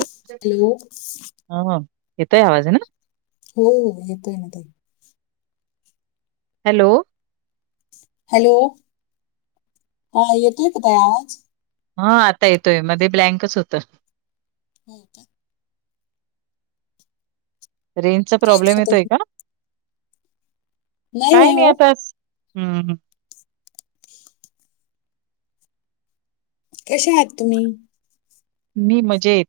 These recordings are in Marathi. हॅलो. ह येतोय आवाज आहे ना. हो येतोय ना ते हॅलो. हॅलो हा य तु पता आज हा आता येतोय मध्ये ब्लँकच होत. हो का. रेंजचा काय प्रॉब्लेम करता येतोय तुम्ही? का काय नाही आता हम् हम. कसे आहात तुम्ही? मी मजाेत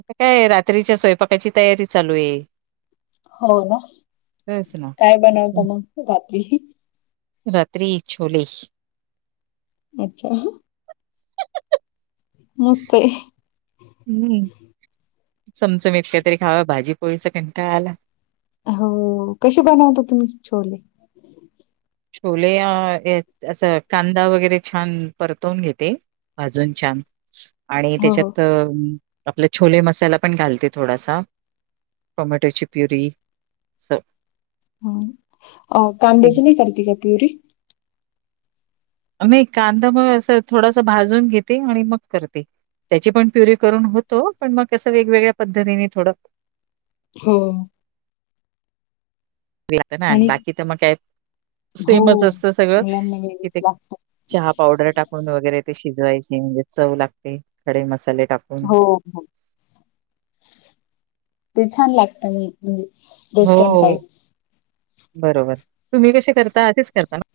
आता काय रात्रीच्या स्वयंपाकाची तयारी चालू आहे. हो ना तेच ना काय बनवत मग रात्रीही रात्री छोले अच्छा. मस्ते हम्म समचमत कातरी खाव भाजी पोळीस कण का आला. हो कसे बनवता तुम्ही छोले. छोले असं कांदा वगैरे छान परतवून घेते. अजून छान आणि हो, हो. त्याच्यात आपला छोले मसाला पण घालते थोडासा टोमॅटोची प्युरी अस हा अ कांदे ते ची नाही करत का प्युरी नाही कांदा मग असं थोडासा भाजून घेते आणि मग करते. त्याची पण प्युरी करून होतो पण मग असं वेगवेगळ्या पद्धतीने थोडं हो ना आणि बाकी तर मग काय हो. सेमच असत सगळं मुलांना वेगळंच इथे लागतं. चहा पावडर टाक ून वगैरे ते शिजवायचे म्हणजे चव लागते खडे मसाले टाकते. हो हो. ते छान लागतं म्हणजे हो रेस्टॉरंट टाईप बरोबर तुम्ही कसे करता असेच करताना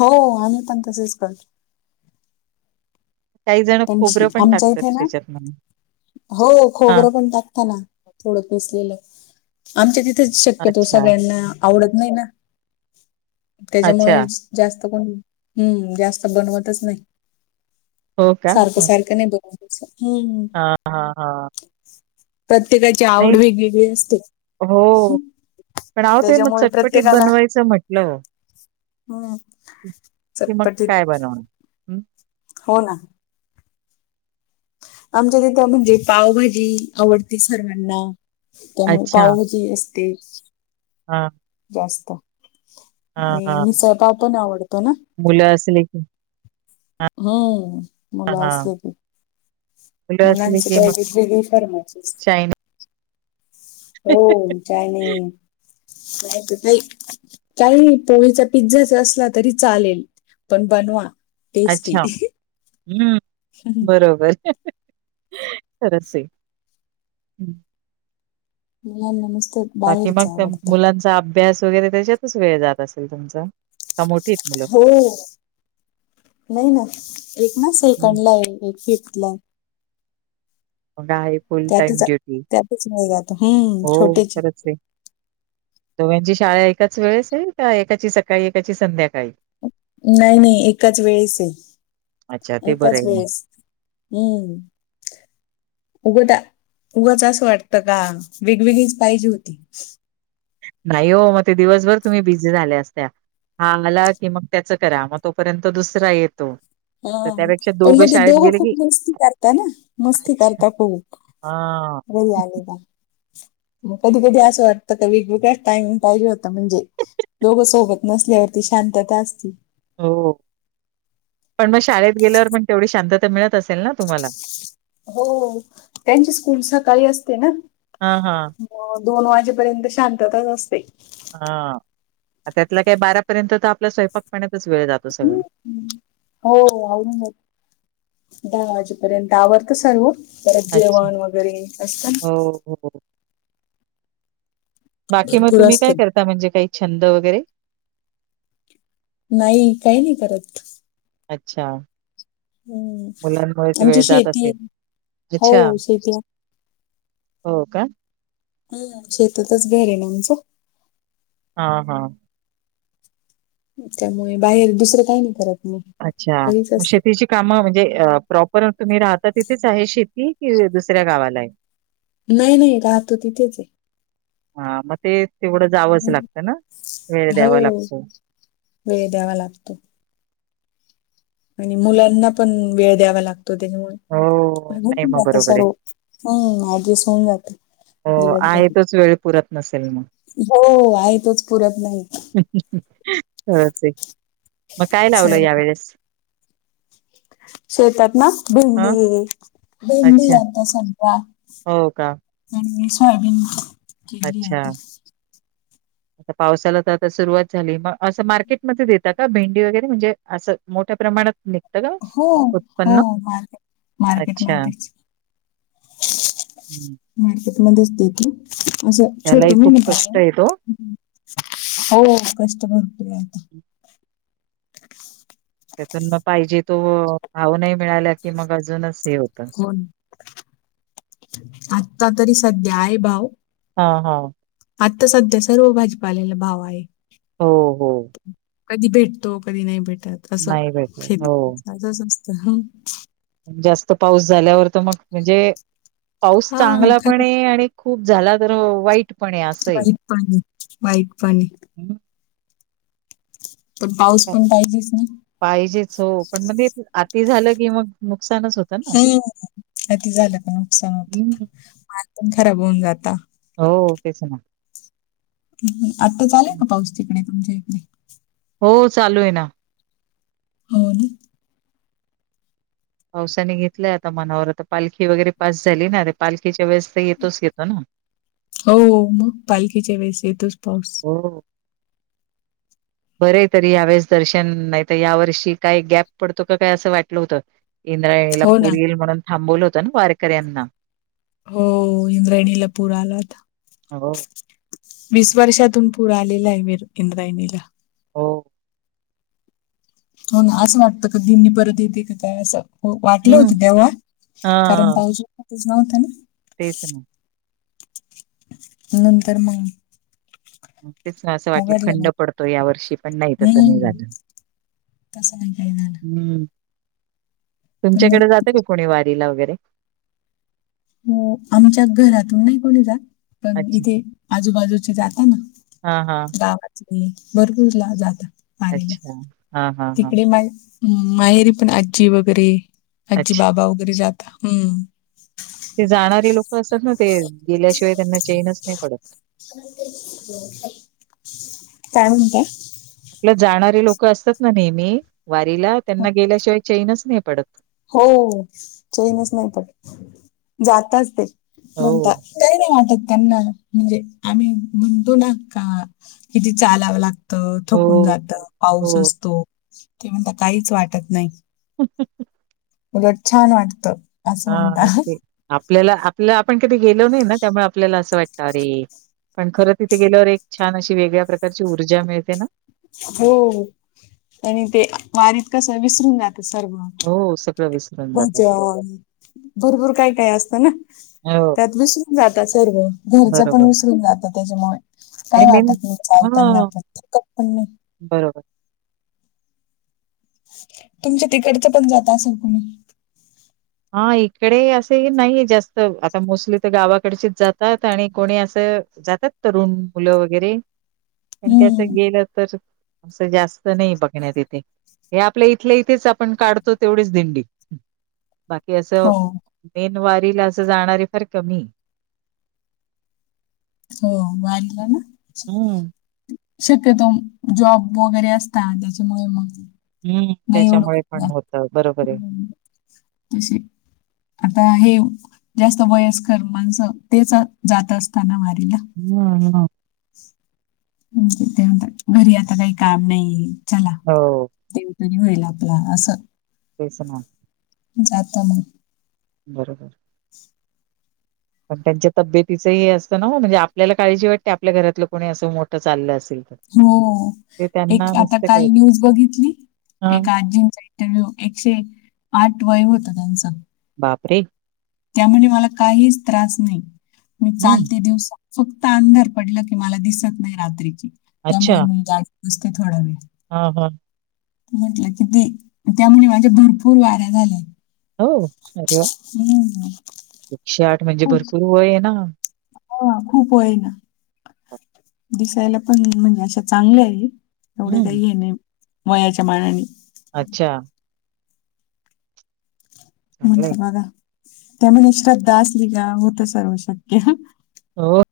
हो आम्ही पण तसेच करतो. काही जण श- खोबरं पण आमच्या टाकतात इथे ना त्याच्यात म हो खोबरं पण टाकता ना थोडं पिसलेलं.. आमच्या तिथेच शक्यतो अच्छा, सगळ्यांना आवडत नाही ना अच्छा त्याच्यामुळे जास्त कोण हम्म जास्त बनवतच नाही. हो का? सारक सरक नाही बोल हम् हा हा हा प्रत्येकाची आवड वेगेगळी असते. हो पण ह ते मग त्याच्यामुळे चटपटीत प्रत्येकाला बनवायचं म्हटलं हम्म क मग चटपटीत काय बनवनार. हो ना आमच्या तिथे म्हणजे पावभाजी आवडते सर्वांना त्यामुळे पावभजी असते. हा जास्त आणि हां. मिसळपाव पण आवडतो ना मुलं असले की, हम्म हां, मलाज हां. मुलं असली मुलाचा की मग काही वेगळं फर्माईश असते. चायनीज. हो काय नाहीयच काही. काही पोळीचा पिझ्झाचा असला तरी चालेल पण बनवा. टेस्टी. अच्छा हम् बरोबर खरच आहे. हं. मुलाना नुसतं बाकी बाहेरच मग आवडतं. मुलांचा अभ्यास वगैरे त्याच्यातच वेळ जात असेल तुमचा का मोठीये मुलं हो नाही ना एक ना हं. सेकंड ला आहे एक फिफ्थ ला आहे. मग आहे फुल टाईम त्यातच ड्युटी त्यातच वेळ जातो हम्म हो छोटेचे खरंच आहे. दोघांची शाळा एकाच वेळेस आहे का एकाची सकाळी एकाची संध्याकाळी. नाही नाही एकाच वेळेस अच्छा, आहे ते बरं एकाच आहे मग. वेळेस हम्म उगं त्या उगाच असं वाटतं का वेगवेगळीच पाहिजे होती. नाही हो मग ते दिवसभर तुम्ही बिझी झाल्या असत्या. ह आला की मग त्याच करा मग तोपर्यंत दुसरा येतो. हा तर त्यापेक्षा पण मग ते शाळेत दोघं गेले खूप की मस्ती करता ना मस्ती अच्छा करता खूप हा रहियाली का. मग कधी कधी असं वाटतं का वेगवेगळ्या टाईम पाहिजे होता म्हणजे दोघे सोबत नसल्यावरती शांतता असती. हो पण मग शाळेत गेल्यावर पण तेवढी शांतता मिळत असेल ना तुम्हाला, हो त्यांची स्कूल सकाळी असते ना, हां हां अ दोन वाजेपर्यंत शांतताच असते हा त्यातला काही बारापर्यंत तर आपला स्वयंपाक पाण्यातच वेळ जातो सगळं हम्म. हो दोन वाजेपर्यंत आवरत सर्व परत अच्छा जेवाण वगैरे असत ना हो हो हो बाकी मग भरपूर तुम्ही काय असतात करता म्हणजे काही छंद वगैरे नाही काही नाही करत अच्छा हम्म मुलांमुळेच आमची वेळ जात शेती असेल आहे. हो अच्छा शेती हो का हम् शेतातच घरेन आमचं हा हा त्यामुळे बाहेर दुसरं काही नाही करत मी अच्छा घरीच मग असते शेतीची काम म्हणजे प्रॉपर तुम्ही राहता तिथेच आहे शेती कि दुसऱ्या गावाला आहे नाही नाही राहतो तिथेच आहे हा मग ते तेवढं जावंच हम्म. लागतं ना वेळ हो द्यावा लागतो वेळ द्यावा लागतो आणि मुलांना पण वेळ द्यावा लागतो, त्याच्यामुळे हो, नाही मग जात बरोबर आहे. सर्व हम ऍडजस्ट होऊन जाते हो आहे तोच वेळ पुरत नसेल मग हो आहे तोच पुरत नाही खरच आहे मग काय लावलंय सर्व या वेळेस शेतात ना भेंडी हं, ये भेंडी अच्छा. आता सध्या हो का हम् सोयाबीन केली अच्छा आता आता पावसाला तर आता सुरुवात झाली मग असं मार्केटमध्ये देतात का भेंडी वगैरे म्हणजे असं मोठ्या प्रमाणात निघ निघत का हो हो उत्पन्न मार्केट अच्छा मार्केटमध्येच हम्म मार्केटमध्येच देतो असं छोट त्यालाही म खूप ना का कष्ट आहेत ओ. हो कष्ट भरतो आता त्यातून मग पाहिजे तो भाव नाही मिळाला की मग अजूनच हे होतं हो आता तरी सध्या आहे भाव हा हा आता सध्या सर्व भाजीपाल्याला भाव आहे हो हो कधी भेटतो कधी नाही भेटत असं नाही भेटत. हो. शेतकरी स्वस्त जास्त पाऊस झाल्यावर तर मग म्हणजे पाऊस हा चांगला पण खरंच आहे आणि खूप झाला तर वाईटपणे असंय वाईट पाणी वाईट पाणी हम् [unintelligible] पण पाऊस पण पाहिजेच ना पाहिजेच हो पण म्हणजे अती झालं की मग नुकसानच होत हम्म अती झालं का नुकसान होत हं. माल पण खराब होऊन जाता हो तर आहे ना आत्ता चालू आहे हं. का पाऊस तिकडे तुमच्या इकडे हो चालू आहे ना होन पावसाने घेतलंय आता मनावर आता पालखी वगैरे पास झाली ना ते पालखीच्या वेळेस तर येतोच घेतो ना हो हो मग पालखीच्या वेळेस येतोच पाऊस हो बरं तरी या्यावेेळेस दर्शन नाही तर या वर्षी काय गॅप पडतो का काय असं वाटलं होतं इंद्रायला हो पुूर ना येईल म्हणून थांबवलं होतं ना वारकऱ्यांना हो इंद्राणीला पूर आलात हो वीस वर्षातून पूर आलेला आहेर इंद्रायणीला हो हो असं वाटतं का दिननी परत येते का काय असं हो वाटलं हम्म होतं तेव्हा कारण पाऊजच नव्हतं ना तेसण नंतर मग तेच ना असं वाटलं उघडला खंड मग पडतो या वर्षी पण नाही तसं नाही हम्म झालं तसं नाही काही झालं हम्म पण तुमच्याकडे जात का कोणी वारीला वगैरे हो आमच्या घरातून नाही कोणी जात पण अच्छा इथे आजूबाजूचे जाता ना हा हा गाव भरपूरला जात मारीला अच्छा हा हा हा तिकडे मा हम् माहेरी पण आजी वगैरे आजी अच्छा बाबा वगैरे जाता हम्म ते जाणारे लोक असतात ना ते गेल्याशिवाय त्यांना ैनच नाही पडत काय म्हण का आपलं जाणारे लोक असतात ना नेहमी वारीला त्यांना गेल्याशिवाय चैनच नाही पडत हो चैनच नाही पण जाताच ते हो. म्हणताात काही नाही वाटत त्यांना म्हणजे आम्ही म्हणतो ना का किती चालावं लागत थकून हो, जात पाऊस हो. असतो ते म्हण काहीच वाटत नाही ख उलट छान वाटतं हा ते आपल्याला आपल्या आपण कधी गेलो नाही ना त्यामुळे आपल्याला असं वाटत अरे पण खरं तिथे गेल्यावर एक छान अशी वेगळ्या प्रकारची ऊर्जा मिळते ना हो आणि ते वारीत कस विसरून जात सर्व हो सगळं विस भज भरपूर काय काय असतं ना हो, त्यात विसरून जातात सर्व घरचं पण बरोबर विसरून जातं त्याच्यामुळे काय आणि मेन वाटत नाही चालताना हां, पण मी बरोबर तुमच्या तिकडचं पण जात असं कुणी हा इकडे असे नाही जास्त आता मोस्टली तर गावाकडचीच जातात आणि कोणी असं जातात तरुण मुलं वगैरे पण त्याच हम्म गेलं तर असं जास्त नाही बघण्यात येथे हे आपल्या इथल्या इथेच आपण काढतो तेवढेच दिंडी बाकी असं हो मेनवारीला असं जाणारे फार कमी हो वाारला ना हम्म शक्यतो जॉब वगैरे असता त्याच्यामुळे मग हम्म नाही एवढं त्याच्यामुळे पण होत बरोबर आहे अशी आता हे जास्त वयस्कर माणसं तेच जात असताना वारीला हम ह म्हे ते म्हणतात घरी आता काही काम नाही चला हो देवतनी होईल आपला असं तेस ना जाता मग बरोबर [inaudible] पण त्यांच्या तब्येतीच हे असतं ना म्हणजे आपल्याला काळजी वाटते आपल्या घरातलं कोणी असं मोठं चाललं असल हो एक आता काल न्यूज बघितली हा, एक आजीं जा त्या एकशे आठ वय होत त्यांचं बापरे त्यामध्ये मला काहीच त्रास नाही मी हम्म. चालते दिवस फक्त अंधार पडलं की मला दिसत नाही रात्रीची अच्छा त्यामुळे मी गडी बसते थोडा वेळ हा हा म्हटलं कि ते त्यामुळे माझ्या भरपूर वाऱ्या झाल्याय होरे एकशे आठ म्हणजे खूप भरपूर वय आहे ना हा खूप वय ना हो दिसायला पण म्हणजे अशा चांगल्या आहे एवढे हम्म. काही हे नाही वयाच्या मानाने अच्छा चांगलंय म्हणट बघा त्यामुळे श्रद्धा असली का होत सर्व शक्य हो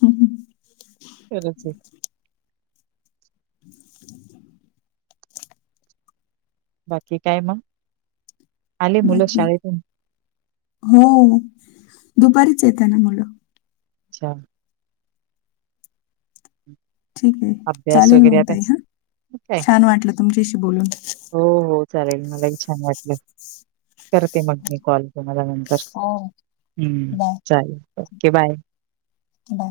हम् हम फरची बाकी काय मग आले मुलं बाकी शाळेतून हो दुपारीच येत ना मुलं अच्छा ठीक आहे अभ्यास चालेल वगैरे आता ममताई हा ठीक आहे. छान वाटलं तुमच्याशी बोलून हो हो चालेल मलाही छान वाटलं करते मग मी कॉल मला हो ् बाय चालेल ओके बाय बाय